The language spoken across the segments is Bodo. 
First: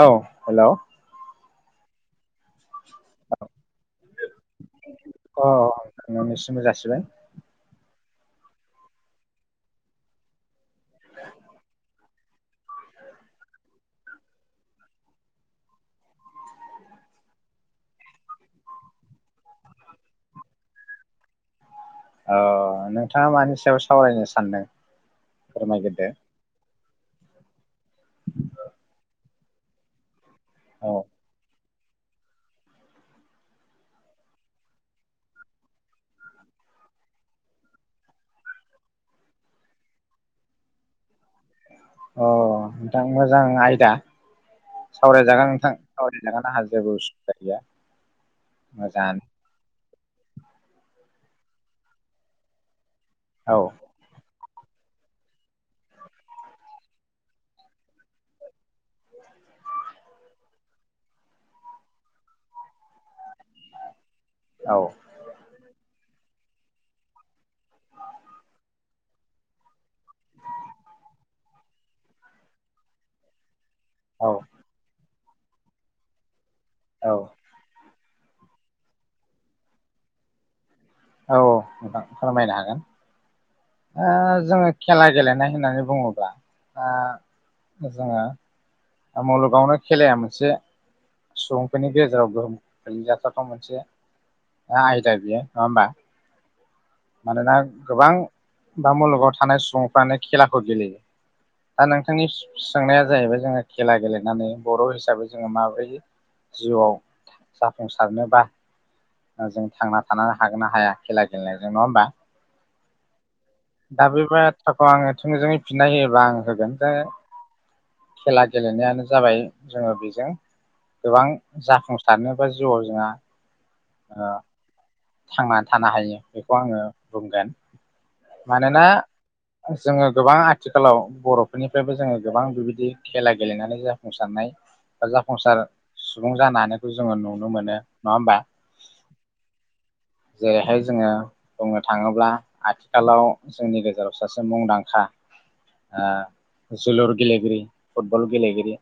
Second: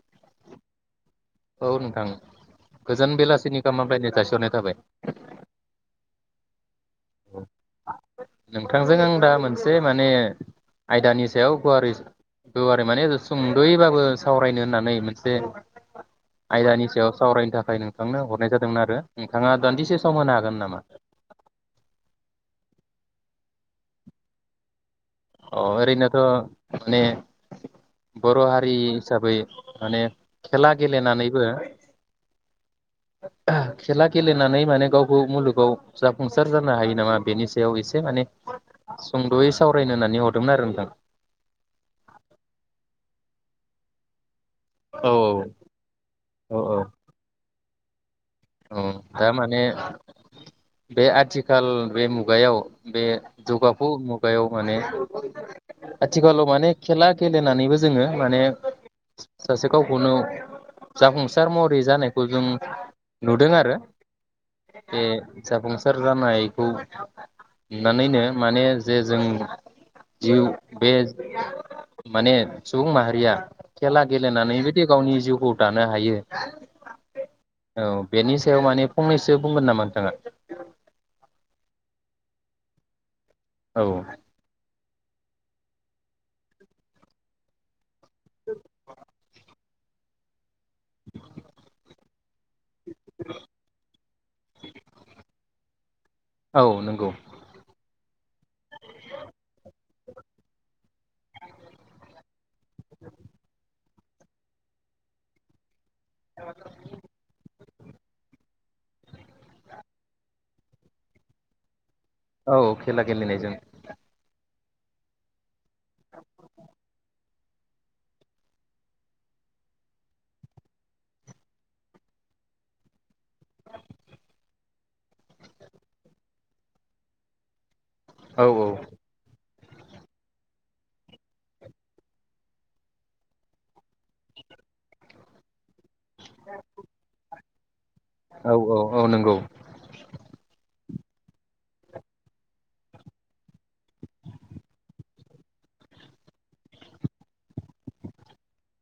औ हेलौ। ओ नोंथां। गोजान बेलासिनि गामानिफ्रायायनो थसिहरनाय थाबाय। मोननानिसिमबो जासिबाय। औ। नोंथांजों आं दा मोनसे माने आयदानि सायाव गुवारै गुवारै माने सुंद'यैबाबो सावरायनो होननानै मोनसे आयदानि सायाव सावरायनो थाखाय नोंथांनो हरनाय जादोंमोन आरो नोंथाङा दान्दिसे सम होनो हागोन नामा। औ नोंथाङा मानि सायाव सावरायनो सानदों। फोरमायग्रोदो अरैनोथ। माने बरहारि हिसाबै माने। खेला औ गेलेनानैबो। खेला गेलेनानै माने गावखौ मुलुगाव जाफुंसार जानो हायो नामा बेनि सायाव एसे माने सुंदयै सावरायनो होननानै। हरदोंमोन आरो नोंथां। अ नोंथां मोजां आयदा। औ सावरायजागोन नोंथां सावरायजागोन औ आंहा औ जेबो उसुबिदा गैया। औ मोजाङानो दारमाने बे। आथिखाल बे मुगायाव। बे औ जौगाफु मुगायाव माने आथिखालाव माने खेला गेलेनानैबो जोङो नुदों आरो औ ए जाबुंस सोर जानायखौ नुनानैनो माने जे जों जिउ बे माने सुबुं माहारिया खेला औ गेलेनानैबो दे गावनि जिउ खु दानो हायो। औ औ बेनि सायाव माने फंनैसो बुंगोन नामा नोंथाङा? औ अ नोंथां फोरमायनो हागोन। औ ओ जोङो खेला गेलेनाय होननानै बुङोब्ला ओ जोङो ओ मुलुगावनो खेलाया मोनसे सुबुंफोरनि गेजेराव गोहोम गोलैयाबाथ' मोनसे आयदा बेयो नङा होमबा औ नंगौ मानोना गोबां बा मुलुगाव थानाय सुबुंफ्रानो खेलाखौ गेलेयो दा नोंथांनि सोंनाया जाहैबाय जोङो खेला गेलेनानै बर' हिसाबै जोङो माब्रैयै जिउआव जाफुंसारनोबा ओ जों थांना थानो हागोन ना हाया खेला गेलेनायजों नङा होमबा? औ खेला गेलेनायजों साफा आङो थोंजोङै फिननाय होयोबा आं होगोन दा खेला गेलेनायानो जाबाय जोङो बेजों गोबां जाफुंसारनोबा जिउआव जोंहा ओ थांनानै थानो हायो बेखौ आङो बुंगोन। औ औ मानोना जोङो गोबां आथिखालाव बर'फोरनिफ्रायबो जोङो गोबां बेबायदि खेला गेलेनानै जाफुंसारनाय बा जाफुंसार सुबुं जानानैखो जोङो नुनो मोनो नङा होमबा? औ औ औ नंगौ जेरैहाय जोङो बुंनो थाङोब्ला आथिखालाव जोंनि गेजेराव सासे मुंदांखा ओ जोलुर गेलेगिरि फुटबल गेलेगिरि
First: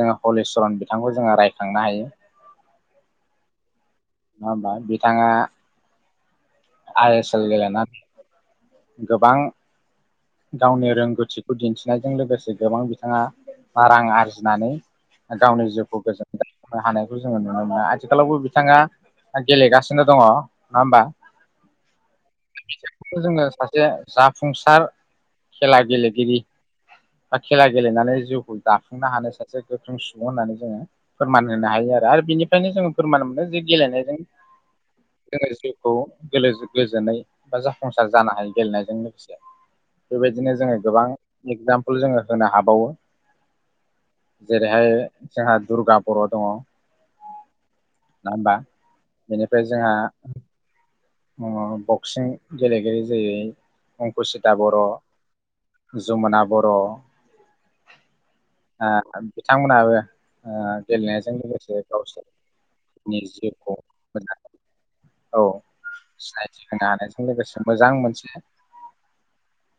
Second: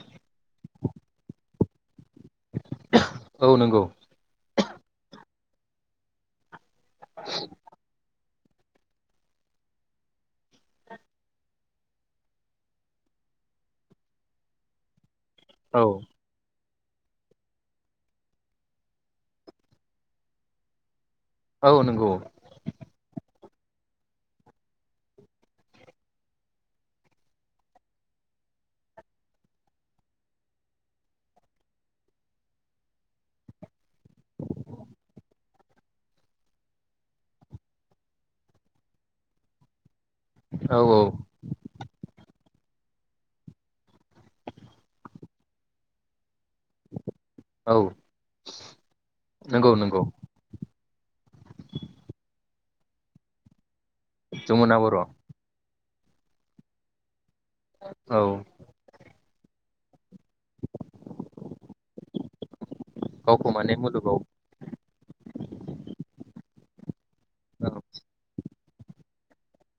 जोङो हलिचरन बिथांखौ जोङो रायखांनो हायो। औ नंगौ। नङा होमबा बिथाङा आइ एसल गेलनानै गोबां गावनि रोंगौथिखौ दिन्थिनायजों लोगोसे गोबां बिथाङा रां आरजिनानै गावनि औ जिउखौ गोजोनदों। हानायखौ जोङो नुनो मोनो आथिखालावबो बिथाङा गेलेगासिनो दङ नङा होमबा? औ नंगौ। जोङो सासे जाफुंसार खेला गेलेगिरि बा खेला गेलेनानै जिउखौ दाफुंनो हानाय सासे गोख्रों सुबुं होननानै जोङो फोरमान होनो हायो आरो आरो बेनिफ्रायनो जोङो फोरमान मोनो जे गेलेनाय [unintelligible] औ गेलेजो गोजोनै बा जाफुंसार जानो हायो गेलेनायजों लोगोसे। बेबायदिनो औ जोङो गोबां एगजामपोल जोङो होनो हाबावो जेरैहाय जोंहा दुर्गा बर' दङ औ नङा हबा बेनिफ्राय नंगौ जोंहा नंगौ उम बक्सिं गेलेगिरि जेरै अंकुसिता जमुना बर'। औ जुमुना बर' औ बिथांमोनहाबो ओ गेलेनायजों लोगोसे गावसोरनि जिउखौ माने मुलुगाव मोननो हायो औ। सिनायथि होनो हानायजों जों लोगोसे औ मोजां मोनसे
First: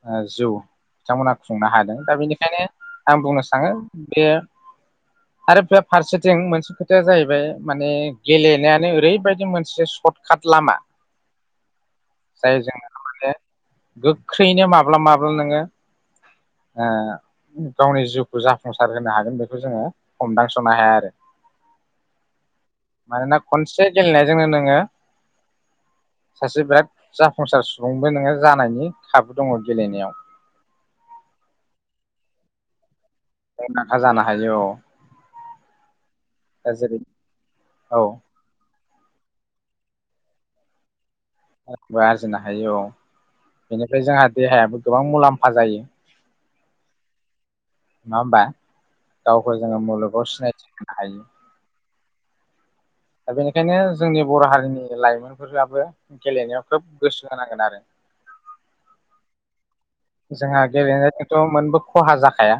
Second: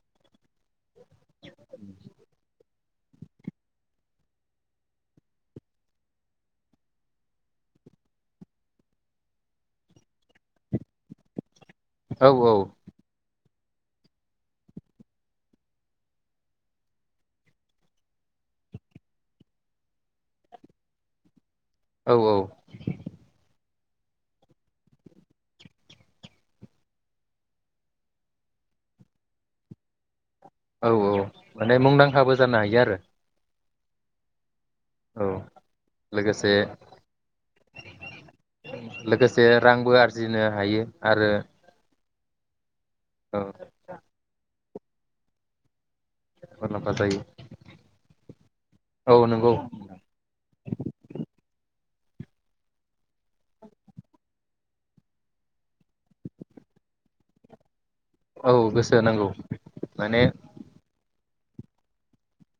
ओ जौ बिथांमोना खुंनो हादों दा बेनिखायनो आं बुंनो सानो बे आरो बे फारसेथिं मोनसे खोथाया जाहैबाय माने गेलेनायानो ओरैबायदि मोनसे सर्ट काट लामा औ जाय जोंना माने। गोख्रैयैनो माब्ला माब्ला नोङो ओ गावनि जिउखौ जाफुंसार होनो हागोन बेखौ जोङो हमदांस'नो हाया आरो औ औ मानोना खनसे एसे गेलेनायजोंनो नोङो सासे बिराद जाफुंसार सुबुंबो नोङो जानायनि खाबु दङ गेलेनायाव औ औ माने मुंदांखाबो जानो हायो आरो। मुंदांखा जानो हायो औ। औ। लोगोसे [unintelligible] औ लोगोसे रांबो आरजिनो हायो। आरो बा आरजिनो हायो ओ औ बेनिफ्राय जोंहा देहायाबो गोबां मुलाम्फा जायो। मुलाम्फा जायो नङा होमबा औ नंगौ गावखौ जोङो मुलुगाव सिनायथि होनो हायो। दा बेनिखायनो जोंनि बर' हारिनि लाइमोनफोराबो गेलेनायाव खोब गोसो होनांगोन आरो। औ गोसो होनांगौ। माने जोंहा गेलेनो थ मोनबो खहा जाखाया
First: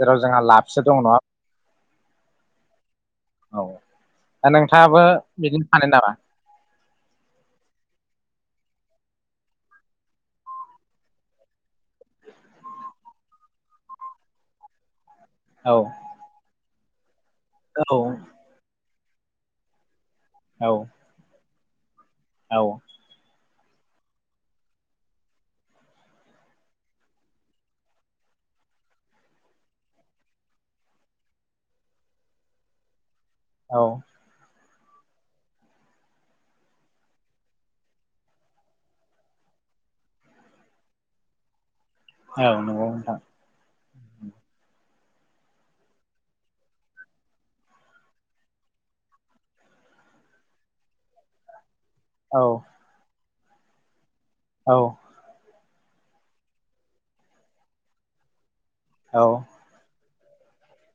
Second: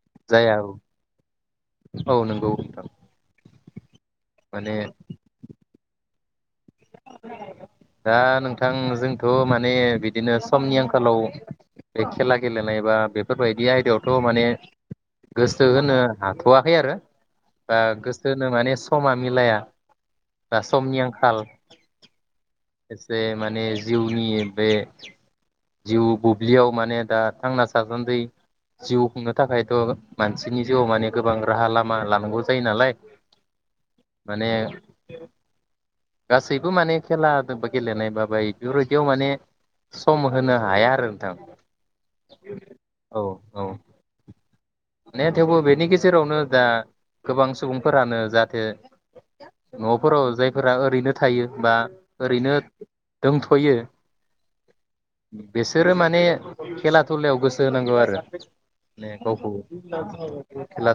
जेराव जोंहा जाया औ लाबसो दं नङा औ नंगौ नोंथां। औ दा माने नोंथाङाबो बिदिनो सानो नामा? दा नोंथां जोंथ' माने बिदिनो समनि आंखालाव बे खेला गेलेनाय बा बेफोरबायदि आयदायावथ' माने गोसथो औ होनो हाथ'वा खै आरो बा औ गोसोहोनो माने समा मिलाया दा औ समनि आंखाल औ एसे माने जिउनि बे जिउ बुब्लियाव माने दा थांना थासान्दि जिउ खुंनो थाखायथ' मानसिनि जिउआव माने गोबां राहा लामा लानांगौ जायो नालाय औ माने गासैब बो माने खेला दोबो गेलेनाय बाबाय बेफोरबायदियाव माने सम होनो हाया आरो नोंथां। औ नंगौ नोंथां औ औ। ने थेवबो बेनि गेजेरावनो दा गोबां सुबुंफोरानो जाहाथे न'फोराव जायफोरा ओरैनो थायो बा औ ओरैनो दोंथ'यो। औ। बिसोरो माने खेला दुलायाव गोसो होनांगौ आरो। ने औ गावखौ [inaudible]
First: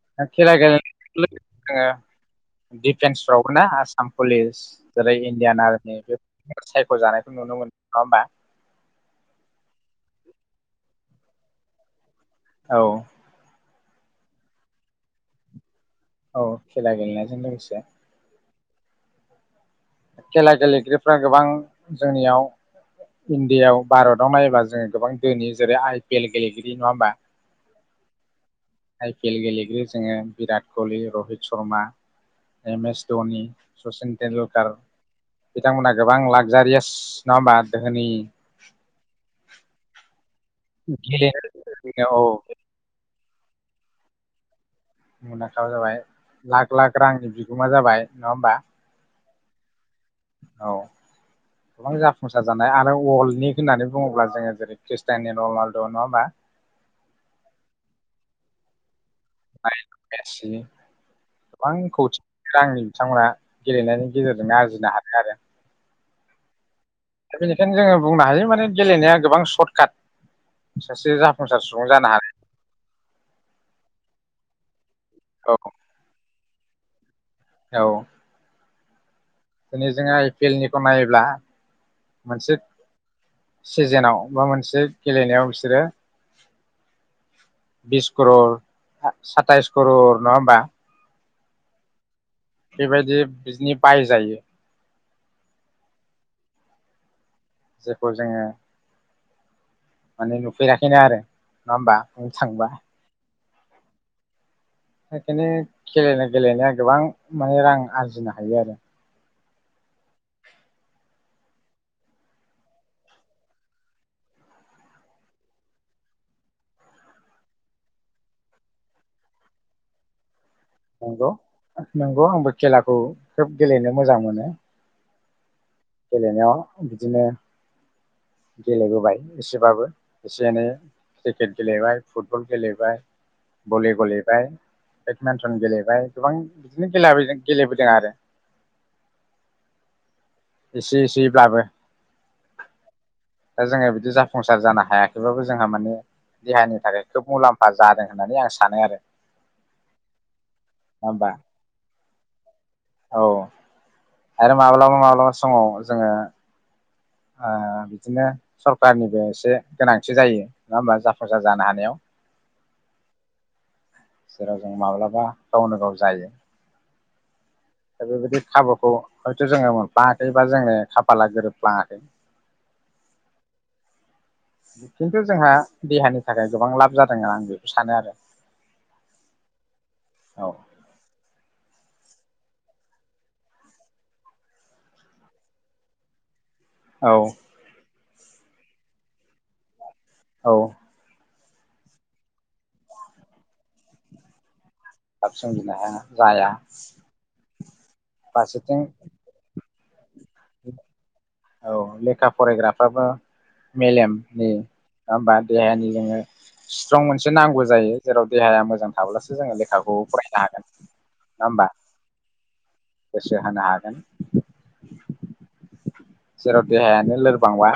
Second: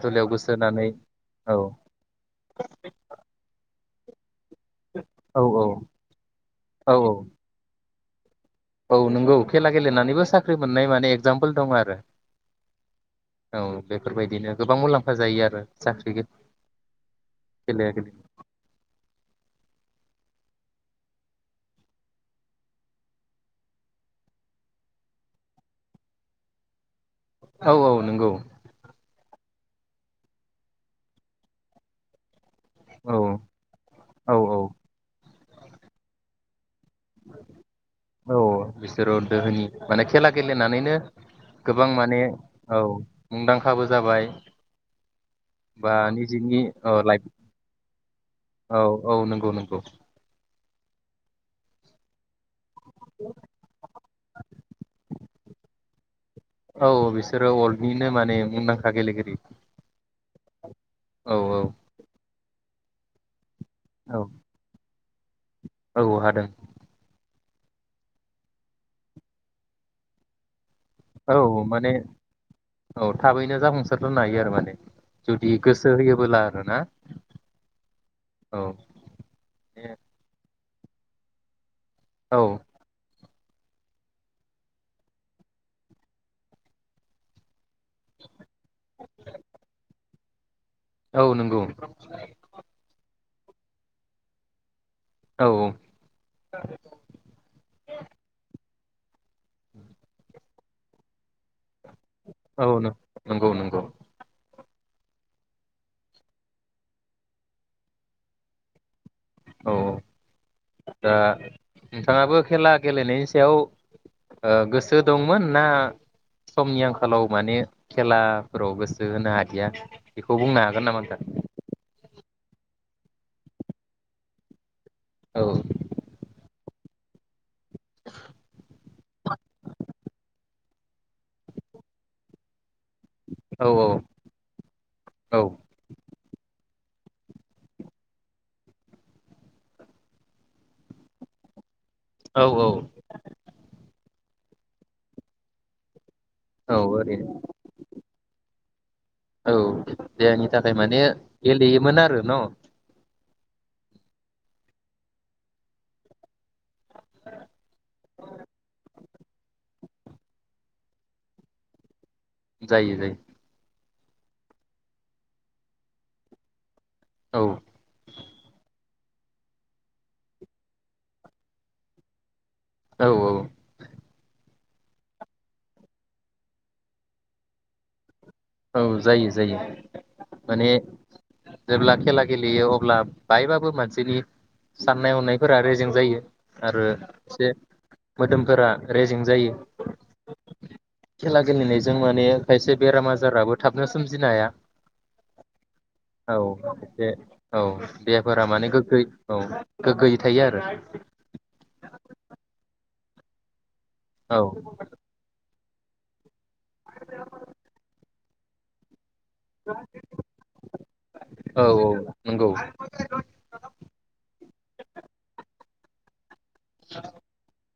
दुलायाव गोसो खेला होनानै गेलेना औ [unintelligible] दिफेन्सफ्रावबो ना आसाम फुलिस जेरै औ दियान औ आर्मि, बे औ सायख' औ जानायखौ नुनो मोन नङा होमबा? औ नंगौ खेला गेलेनानैबो साख्रि मोननाय माने एगजामपोल दं आरो। औ। औ बेफोरबायदिनो गोबां मुलाम्फा जायो आरो। साख्रि औ खेला गेलेनायजों लोगोसे खेलाया गेले खेला गेलेगिरिफ्रा गोबां जोंनियाव इण्डियायाव भारताव नायोब्ला जोङो गोबां दोहोनि। जेरै आइ पि एल गेलेगिरि, नङा होमबा? औ औ नंगौ। खेल गेलेगिरि जोङो बिराट कलि, रहित शर्मा, एम एस औ धनि, सचिन औ औ टेन्डुलकार। बिथांमोना गोबां लाक्जारियास नङा होमबा धोनि औ बिसोरो दोहोनि माने खेला गेलेनानैनो गोबां गेलेनो माने, औ औ। मुंदांखाबो जाबाय। मुंदांखा बा जाबाय, निजिनि लाख लाख लाइफ रांनि बिगोमा जाबाय, नङा होमबा? औ औ नंगौ नंगौ औ गोबां जाफुंसार जा आरो वल्डनि होननानै बुङोब्ला जोङो जेरै खृस्टायन' रलान दङ नङा होमबा? औ बिसोरो वल्डनिनो माने मुंदां खा गेलेगिरि। औ एक्सिलेन्ड। आं कौटि सांनि बिथांमोना गेलेनायनि औ गेजेरजों आरजिनो हायो आरो औ हादों दा बेनिखायनो जोङो बुंनो हायो माने गेलेनाया गोबां सर्टकाट औ माने औ थाबैनो जाफुंसार जानो हायो आरो माने जुदि औ गोसो होयोबोला नंगौना औ औ दिनै जों आइ पि एल नि नायोब्ला औ मोनानसे सिजोनाव बा मोनसे गेलेनायाव बिसोरो बिस करर साताइस कररर नङा होमबा औ नंगौ बेबायदि बिदिनि बायजायो औ जेखौ जोङो माने नुफेराखैनो आरो नङा होमबा बुंनो औ थांबा नंगौ नंगौ बेखायनो गेलेनाय गेलेनाया गोबां माने रां आरजिनो हायो आरो औ दा नोंथाङाबो खेला गेलेनायनि सायाव गोसो दंमोन ना समनि आंखालाव माने खेलाफोराव गोसो होनो हादिया बे खौ बुंनो हागोन नामा नंगौ नोंथां नंगौ आंबो खेलाखौ खोब गेलेनो मोजां मोनो औ गेलेनायाव बिदिनो गेलेबोबाय एसेबाबो एसे एनै क्रिकेट गेलेबाय फुटबल गेलेब बाय, औ भलि गेलेबाय, औ बेदमिन्टन गेलेबाय गोबां बिदिनो [unintelligible] गेलेबोदों आरो एसे एसेब्लाबो औ औ दा जोङो बिदि जाफ संसार जानो हायाखैबाबो जोंहा माने औ देहानि थाखाय ओरैनो खोब मुलाम्फा जादों होननानै आं सा सानो आरो औ देहनि थाखाय माने नङा होमबा गेलेयोमोन आरो न' औ आरो माब्लाबा माब्लाबा समाव जोङो ओ बिदिनो सरखारारनिबो एसे गोनांथि जायो नङा होमबा जाफुंसार जानो हानायाव जायो जायो जेराव जों माब्लाबा गावनो गाव जायो। औ दा बेबायदि खाबुखौ हयथ' जोङो मोनफ्लाङाखैबा जोङो खाफाला गोरोबफ्लाङाखै। [inaudible] औ-औ खिन्थु जोंहा देहानि थाखाय गोबां लाब जादों आं बेखौ सानो आरो। औ जायो-जायो औ माने जेब्ला खेला गेलेयो अब्ला बाहायबाबो मानसिनि साननाय हनायफोरा रेजें जायो। आरो औ एसे मोदोमफोरा रेजें जायो। औ खेला गेलेनायजों माने खायसे बेराम आज जाराबो थाबनो सोमजिनो हाया। थाब सोमजिनो हाया औ जाया। एसे औ देहाफोरा माने फारसेथिं गोख्रै औ, गोग्गोयै थायो आरो औ लेखा फरायग्राफ्राबो औ मेलेमनि नङा होमबा जायानि जोङो स्ट्रं मोनसे नांगौ जायो जेराव देहाया मोजां थाब्लासो जोङो लेखाखौ फरायनो हागोन नङा औ होमबा नंगौ गोसो होनो हागोन जेराव देहायानो लोरबांब्ला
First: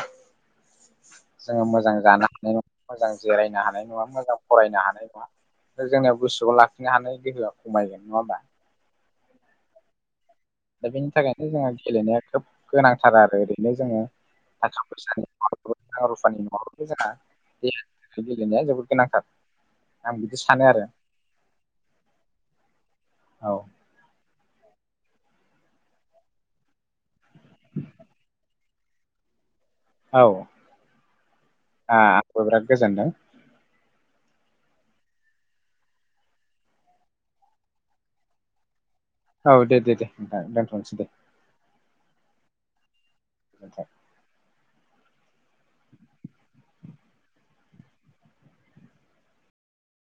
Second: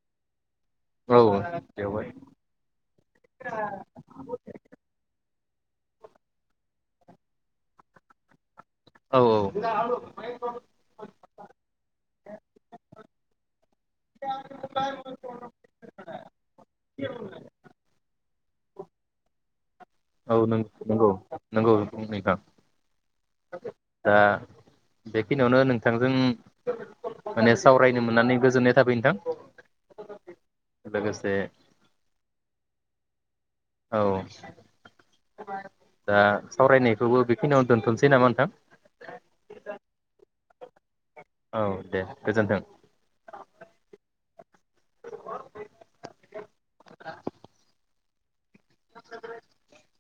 औ जोङो मोजां बेवहाय जानो हानाय नङा मोजां जिरायनो हानाय नङा मोजां फरायनो हानाय नङा। दा जोंनियाव गोसोआव लाखिनो हानाय गोहोआ खमायगोन नङा होमबा? औ-औ दा बेनि थाखायनो जोंहा गेलेनाया खोब गोनांथार आरो ओरै फ्राइ जोङो थाखा फैसानि [unintelligible] गेलेनाया जोबोर गोनांथार। आं औ बिदि नं सानो आरो -नंगौ-नंगौ नोंथां औ आ बेखिनियावनो नोंथांजों माने सावरायनो मोननानै गोजोननाय [unintelligible] नोथां। औ, आ आंबो बिराद गोजोनदों। औ दा सावरायनायखौबो बेखिनियाव दोनथ'नोसै नामा नोंथां? दा दोनथ'नोसै दे। औ दे गोजोनथों। [unintelligible] [unintelligible]